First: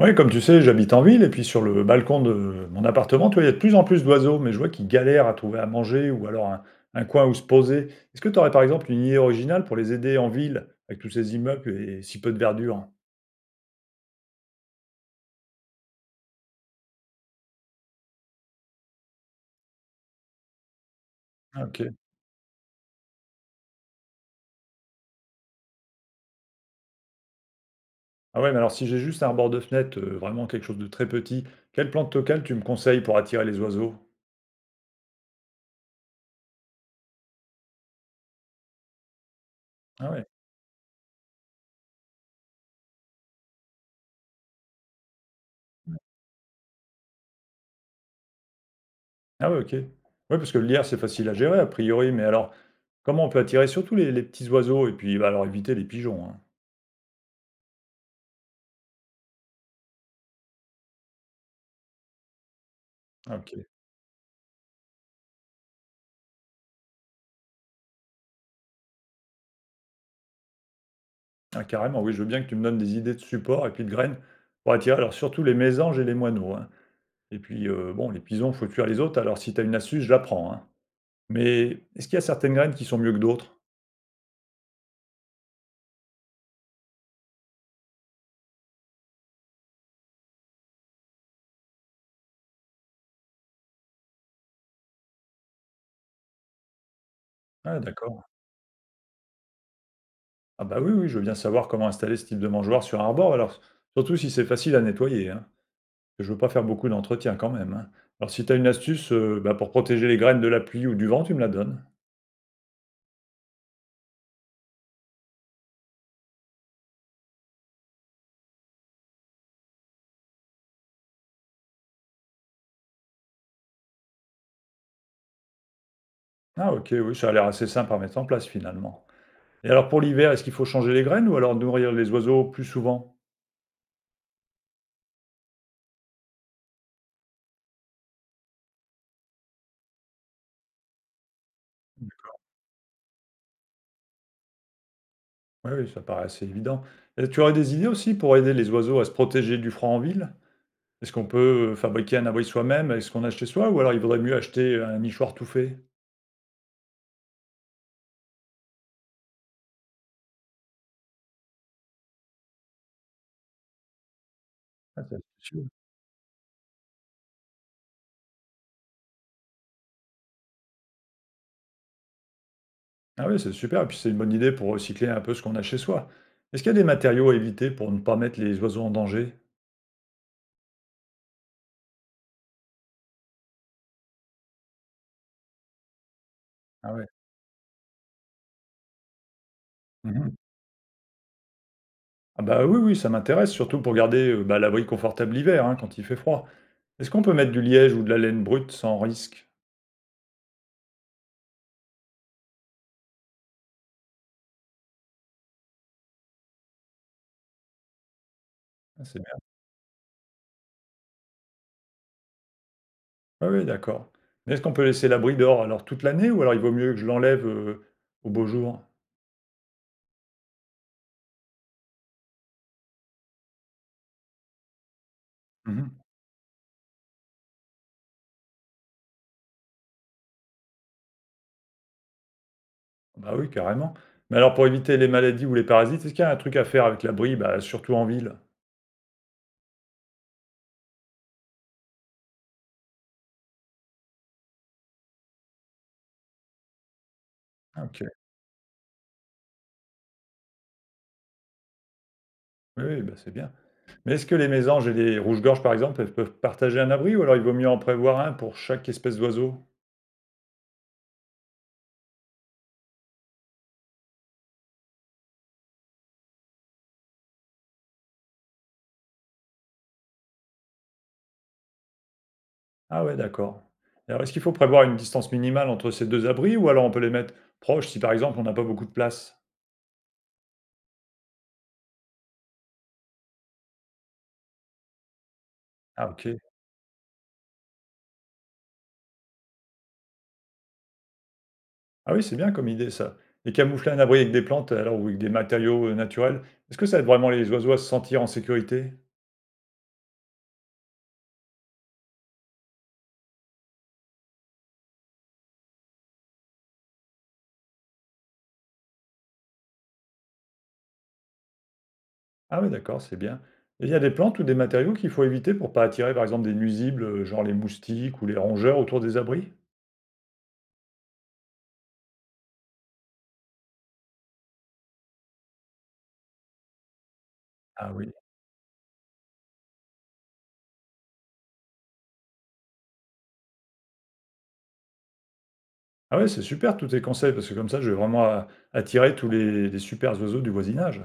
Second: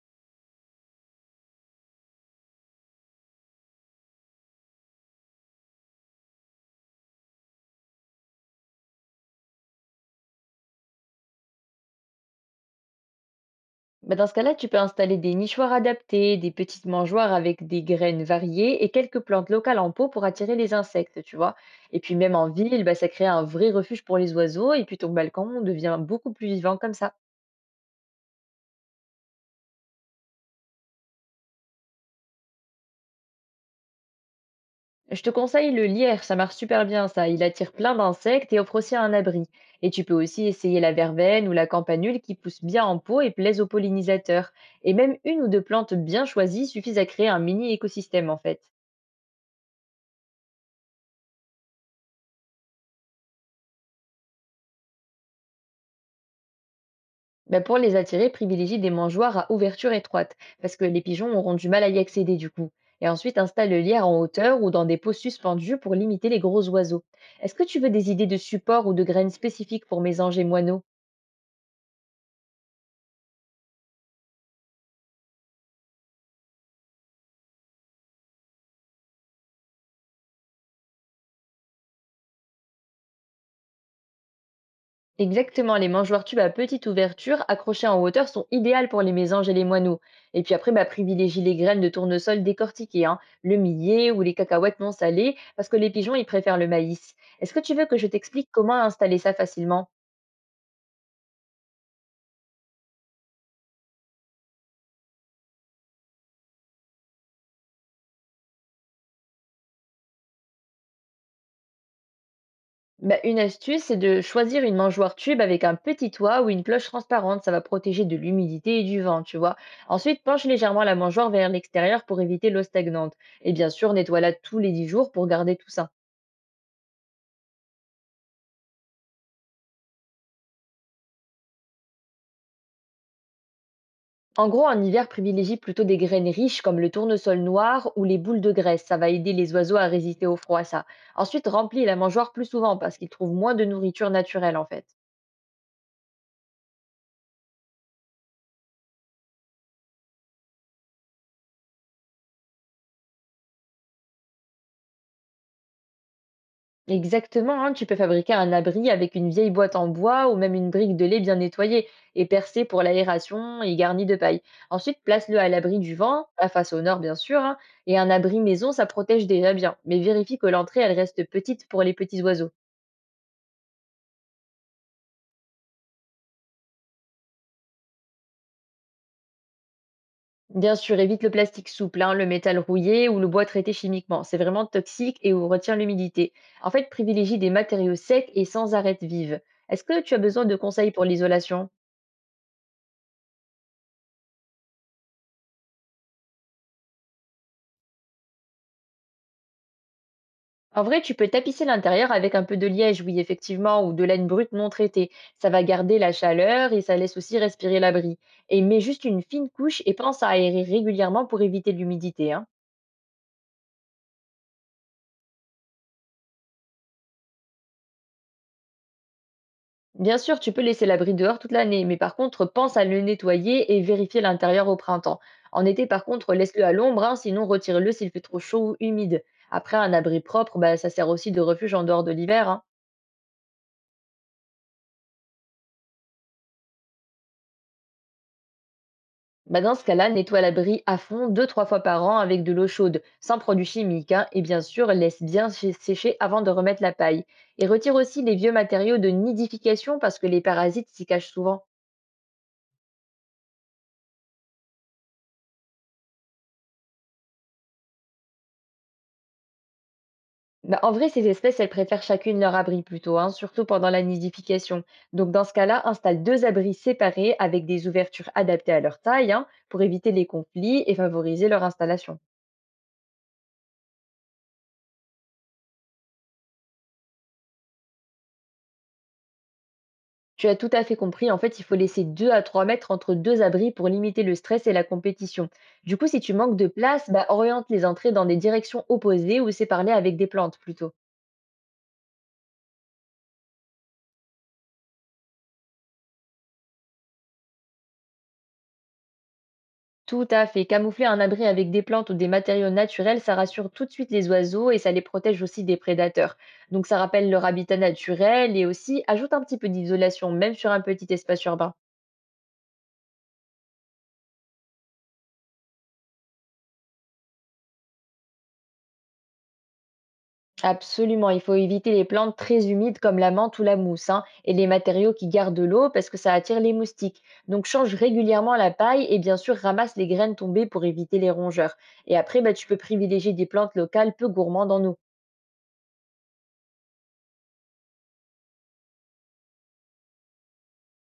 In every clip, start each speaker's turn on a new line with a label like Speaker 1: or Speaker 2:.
Speaker 1: Ouais, comme tu sais, j'habite en ville et puis sur le balcon de mon appartement, tu vois, il y a de plus en plus d'oiseaux, mais je vois qu'ils galèrent à trouver à manger ou alors un coin où se poser. Est-ce que tu aurais par exemple une idée originale pour les aider en ville avec tous ces immeubles et si peu de verdure?
Speaker 2: Bah, dans ce cas-là, tu peux installer des nichoirs adaptés, des petites mangeoires avec des graines variées et quelques plantes locales en pot pour attirer les insectes, tu vois.
Speaker 1: Ah, ok.
Speaker 2: Et puis même en ville, bah, ça crée un vrai refuge pour les oiseaux et puis ton balcon devient beaucoup plus vivant comme ça.
Speaker 1: Ah ouais, mais alors si j'ai juste un bord de fenêtre, vraiment quelque chose de très petit, quelle plante locale tu me conseilles pour attirer les oiseaux?
Speaker 2: Je te conseille le lierre, ça marche super bien ça. Il attire plein d'insectes et offre aussi un abri. Et tu
Speaker 1: Ah
Speaker 2: peux
Speaker 1: ouais.
Speaker 2: aussi essayer la verveine ou la campanule qui pousse bien en pot et plaisent aux pollinisateurs. Et même une ou deux plantes bien choisies suffisent à créer un mini écosystème en fait.
Speaker 1: Ah ouais, ok. Ouais, parce que le lierre, c'est facile à gérer a priori, mais alors comment on peut attirer surtout les petits oiseaux et puis bah, alors éviter les pigeons, hein.
Speaker 2: Ben, pour les attirer, privilégie des mangeoires à ouverture étroite, parce que les pigeons auront du mal à y accéder du coup. Et ensuite,
Speaker 1: Ah,
Speaker 2: installe
Speaker 1: ok.
Speaker 2: le lierre en hauteur ou dans des pots suspendus pour limiter les gros oiseaux. Est-ce que tu veux des idées de supports ou de graines spécifiques pour mésanges et moineaux?
Speaker 1: Ah carrément, oui, je veux bien que tu me donnes des idées de supports et puis de graines pour attirer alors surtout les mésanges et les moineaux, hein. Et puis, bon, les pisons, faut fuir les autres, alors si tu as une astuce, je la prends, hein. Mais est-ce qu'il y a certaines graines qui sont mieux que d'autres?
Speaker 2: Exactement, les mangeoires tubes à petite ouverture accrochées en hauteur sont idéales pour les mésanges et les moineaux. Et puis après, bah, privilégie les graines de tournesol décortiquées, hein, le millet ou les cacahuètes non salées, parce que les pigeons, ils préfèrent le maïs. Est-ce que tu
Speaker 1: Ah
Speaker 2: veux que je
Speaker 1: d'accord.
Speaker 2: t'explique comment installer ça facilement?
Speaker 1: Ah bah, oui, oui, je veux bien savoir comment installer ce type de mangeoire sur un arbor alors, surtout si c'est facile à nettoyer, hein. Je veux pas faire beaucoup d'entretien quand même, hein. Alors si tu as une astuce, bah, pour protéger les graines de la pluie ou du vent, tu me la donnes?
Speaker 2: Bah, une astuce, c'est de choisir une mangeoire tube avec un petit toit ou une cloche transparente. Ça va protéger de l'humidité et du vent, tu vois. Ensuite, penche légèrement la mangeoire vers l'extérieur pour éviter l'eau stagnante. Et bien sûr, nettoie-la tous les 10 jours pour garder tout ça.
Speaker 1: Ah OK, oui, ça a l'air assez simple à mettre en place finalement. Et alors pour l'hiver, est-ce qu'il faut changer les graines ou alors nourrir les oiseaux plus souvent?
Speaker 2: En gros, en hiver, privilégie plutôt des graines riches comme le tournesol noir ou les boules de graisse. Ça va aider les oiseaux à résister au froid, ça. Ensuite, remplis la mangeoire plus souvent parce qu'ils trouvent moins de nourriture naturelle, en fait.
Speaker 1: Oui, oui, ça paraît assez évident. Et tu aurais des idées aussi pour aider les oiseaux à se protéger du froid en ville? Est-ce qu'on peut fabriquer un abri soi-même avec ce qu'on a chez soi, ou alors il vaudrait mieux acheter un nichoir tout fait?
Speaker 2: Exactement, hein, tu peux fabriquer un abri avec une vieille boîte en bois ou même une brique de lait bien nettoyée et percée pour l'aération et garnie de paille. Ensuite,
Speaker 1: Ah, c'est
Speaker 2: place-le à
Speaker 1: sûr.
Speaker 2: l'abri du vent, la face au nord bien sûr, hein, et un abri maison, ça protège déjà bien, mais vérifie que l'entrée, elle reste petite pour les petits oiseaux.
Speaker 1: Ah oui, c'est super, et puis c'est une bonne idée pour recycler un peu ce qu'on a chez soi. Est-ce qu'il y a des matériaux à éviter pour ne pas mettre les oiseaux en danger?
Speaker 2: Bien sûr, évite le plastique souple, hein, le métal rouillé ou le bois traité chimiquement. C'est vraiment toxique et on retient l'humidité. En fait,
Speaker 1: Ah ouais.
Speaker 2: privilégie des matériaux secs et sans arêtes vives. Est-ce que tu as
Speaker 1: Mhm.
Speaker 2: besoin de conseils pour l'isolation?
Speaker 1: Ah bah oui, oui, ça m'intéresse, surtout pour garder bah, l'abri confortable l'hiver, hein, quand il fait froid. Est-ce qu'on peut mettre du liège ou de la laine brute sans risque?
Speaker 2: En vrai, tu peux tapisser l'intérieur avec un peu de liège, oui, effectivement, ou de laine brute non traitée. Ça va garder la chaleur et ça laisse aussi respirer l'abri. Et mets juste
Speaker 1: Ah, C'est
Speaker 2: une fine couche et pense à aérer régulièrement pour éviter l'humidité, hein.
Speaker 1: Ah oui, d'accord. Mais est-ce qu'on peut laisser l'abri dehors alors toute l'année ou alors il vaut mieux que je l'enlève, au beau jour?
Speaker 2: Bien sûr, tu peux laisser l'abri dehors toute l'année, mais par contre, pense à le nettoyer et vérifier l'intérieur au printemps. En été, par
Speaker 1: Mmh.
Speaker 2: contre, laisse-le à l'ombre, hein, sinon retire-le s'il fait trop chaud ou humide. Après, un abri propre, bah, ça sert aussi de refuge en dehors de l'hiver, hein.
Speaker 1: Bah oui, carrément. Mais alors pour éviter les maladies ou les parasites, est-ce qu'il y a un truc à faire avec l'abri, bah, surtout en ville?
Speaker 2: Bah, dans ce cas-là, nettoie l'abri à fond deux, trois fois par an avec de l'eau chaude, sans produits chimiques, hein, et bien sûr, laisse bien sécher avant de remettre la paille. Et
Speaker 1: Ah
Speaker 2: retire
Speaker 1: OK.
Speaker 2: aussi les vieux matériaux de nidification parce que les parasites s'y cachent souvent.
Speaker 1: Oui, oui, bah, c'est bien. Mais est-ce que les mésanges et les rouges-gorges, par exemple, elles peuvent partager un abri ou alors il vaut mieux en prévoir un pour chaque espèce d'oiseau?
Speaker 2: Bah, en vrai, ces espèces, elles préfèrent chacune leur abri plutôt, hein, surtout pendant la nidification. Donc dans ce cas-là, installe deux abris séparés avec des ouvertures adaptées à leur taille, hein, pour éviter les conflits et favoriser leur installation.
Speaker 1: Ah ouais, d'accord. Alors est-ce qu'il faut prévoir une distance minimale entre ces 2 abris ou alors on peut les mettre proches si, par exemple, on n'a pas beaucoup de place?
Speaker 2: Tu as tout à fait compris. En fait, il faut laisser 2 à 3 mètres entre 2 abris pour limiter le stress et la compétition. Du coup,
Speaker 1: Ah
Speaker 2: si tu
Speaker 1: OK.
Speaker 2: manques de place, bah, oriente les entrées dans des directions opposées ou sépare-les avec des plantes plutôt.
Speaker 1: Ah oui, c'est bien comme idée ça. Et camoufler un abri avec des plantes, alors ou avec des matériaux, naturels, est-ce que ça aide vraiment les oiseaux à se sentir en sécurité?
Speaker 2: Tout à fait. Camoufler un abri avec des plantes ou des matériaux naturels, ça rassure tout de suite les oiseaux et ça les protège aussi des prédateurs. Donc ça rappelle leur habitat naturel et aussi ajoute un petit peu d'isolation, même sur un petit espace urbain.
Speaker 1: Ah oui, d'accord, c'est bien. Et il y a des plantes ou des matériaux qu'il faut éviter pour pas attirer, par exemple, des nuisibles, genre les moustiques ou les rongeurs autour des abris?
Speaker 2: Absolument, il faut éviter les plantes très humides comme la menthe ou la mousse, hein, et les matériaux qui gardent de l'eau parce que ça attire les moustiques. Donc
Speaker 1: Ah
Speaker 2: change
Speaker 1: oui.
Speaker 2: régulièrement la paille et bien sûr ramasse les graines tombées pour éviter les rongeurs. Et après, bah, tu peux privilégier des plantes locales peu gourmandes en eau.
Speaker 1: Ah ouais, c'est super tous tes conseils parce que comme ça, je vais vraiment a attirer tous les supers oiseaux du voisinage.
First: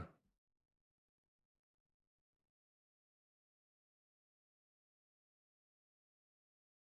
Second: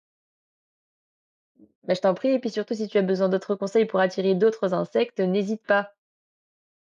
Speaker 2: Bah, je t'en prie, et puis surtout si tu as besoin d'autres conseils pour attirer d'autres insectes, n'hésite pas.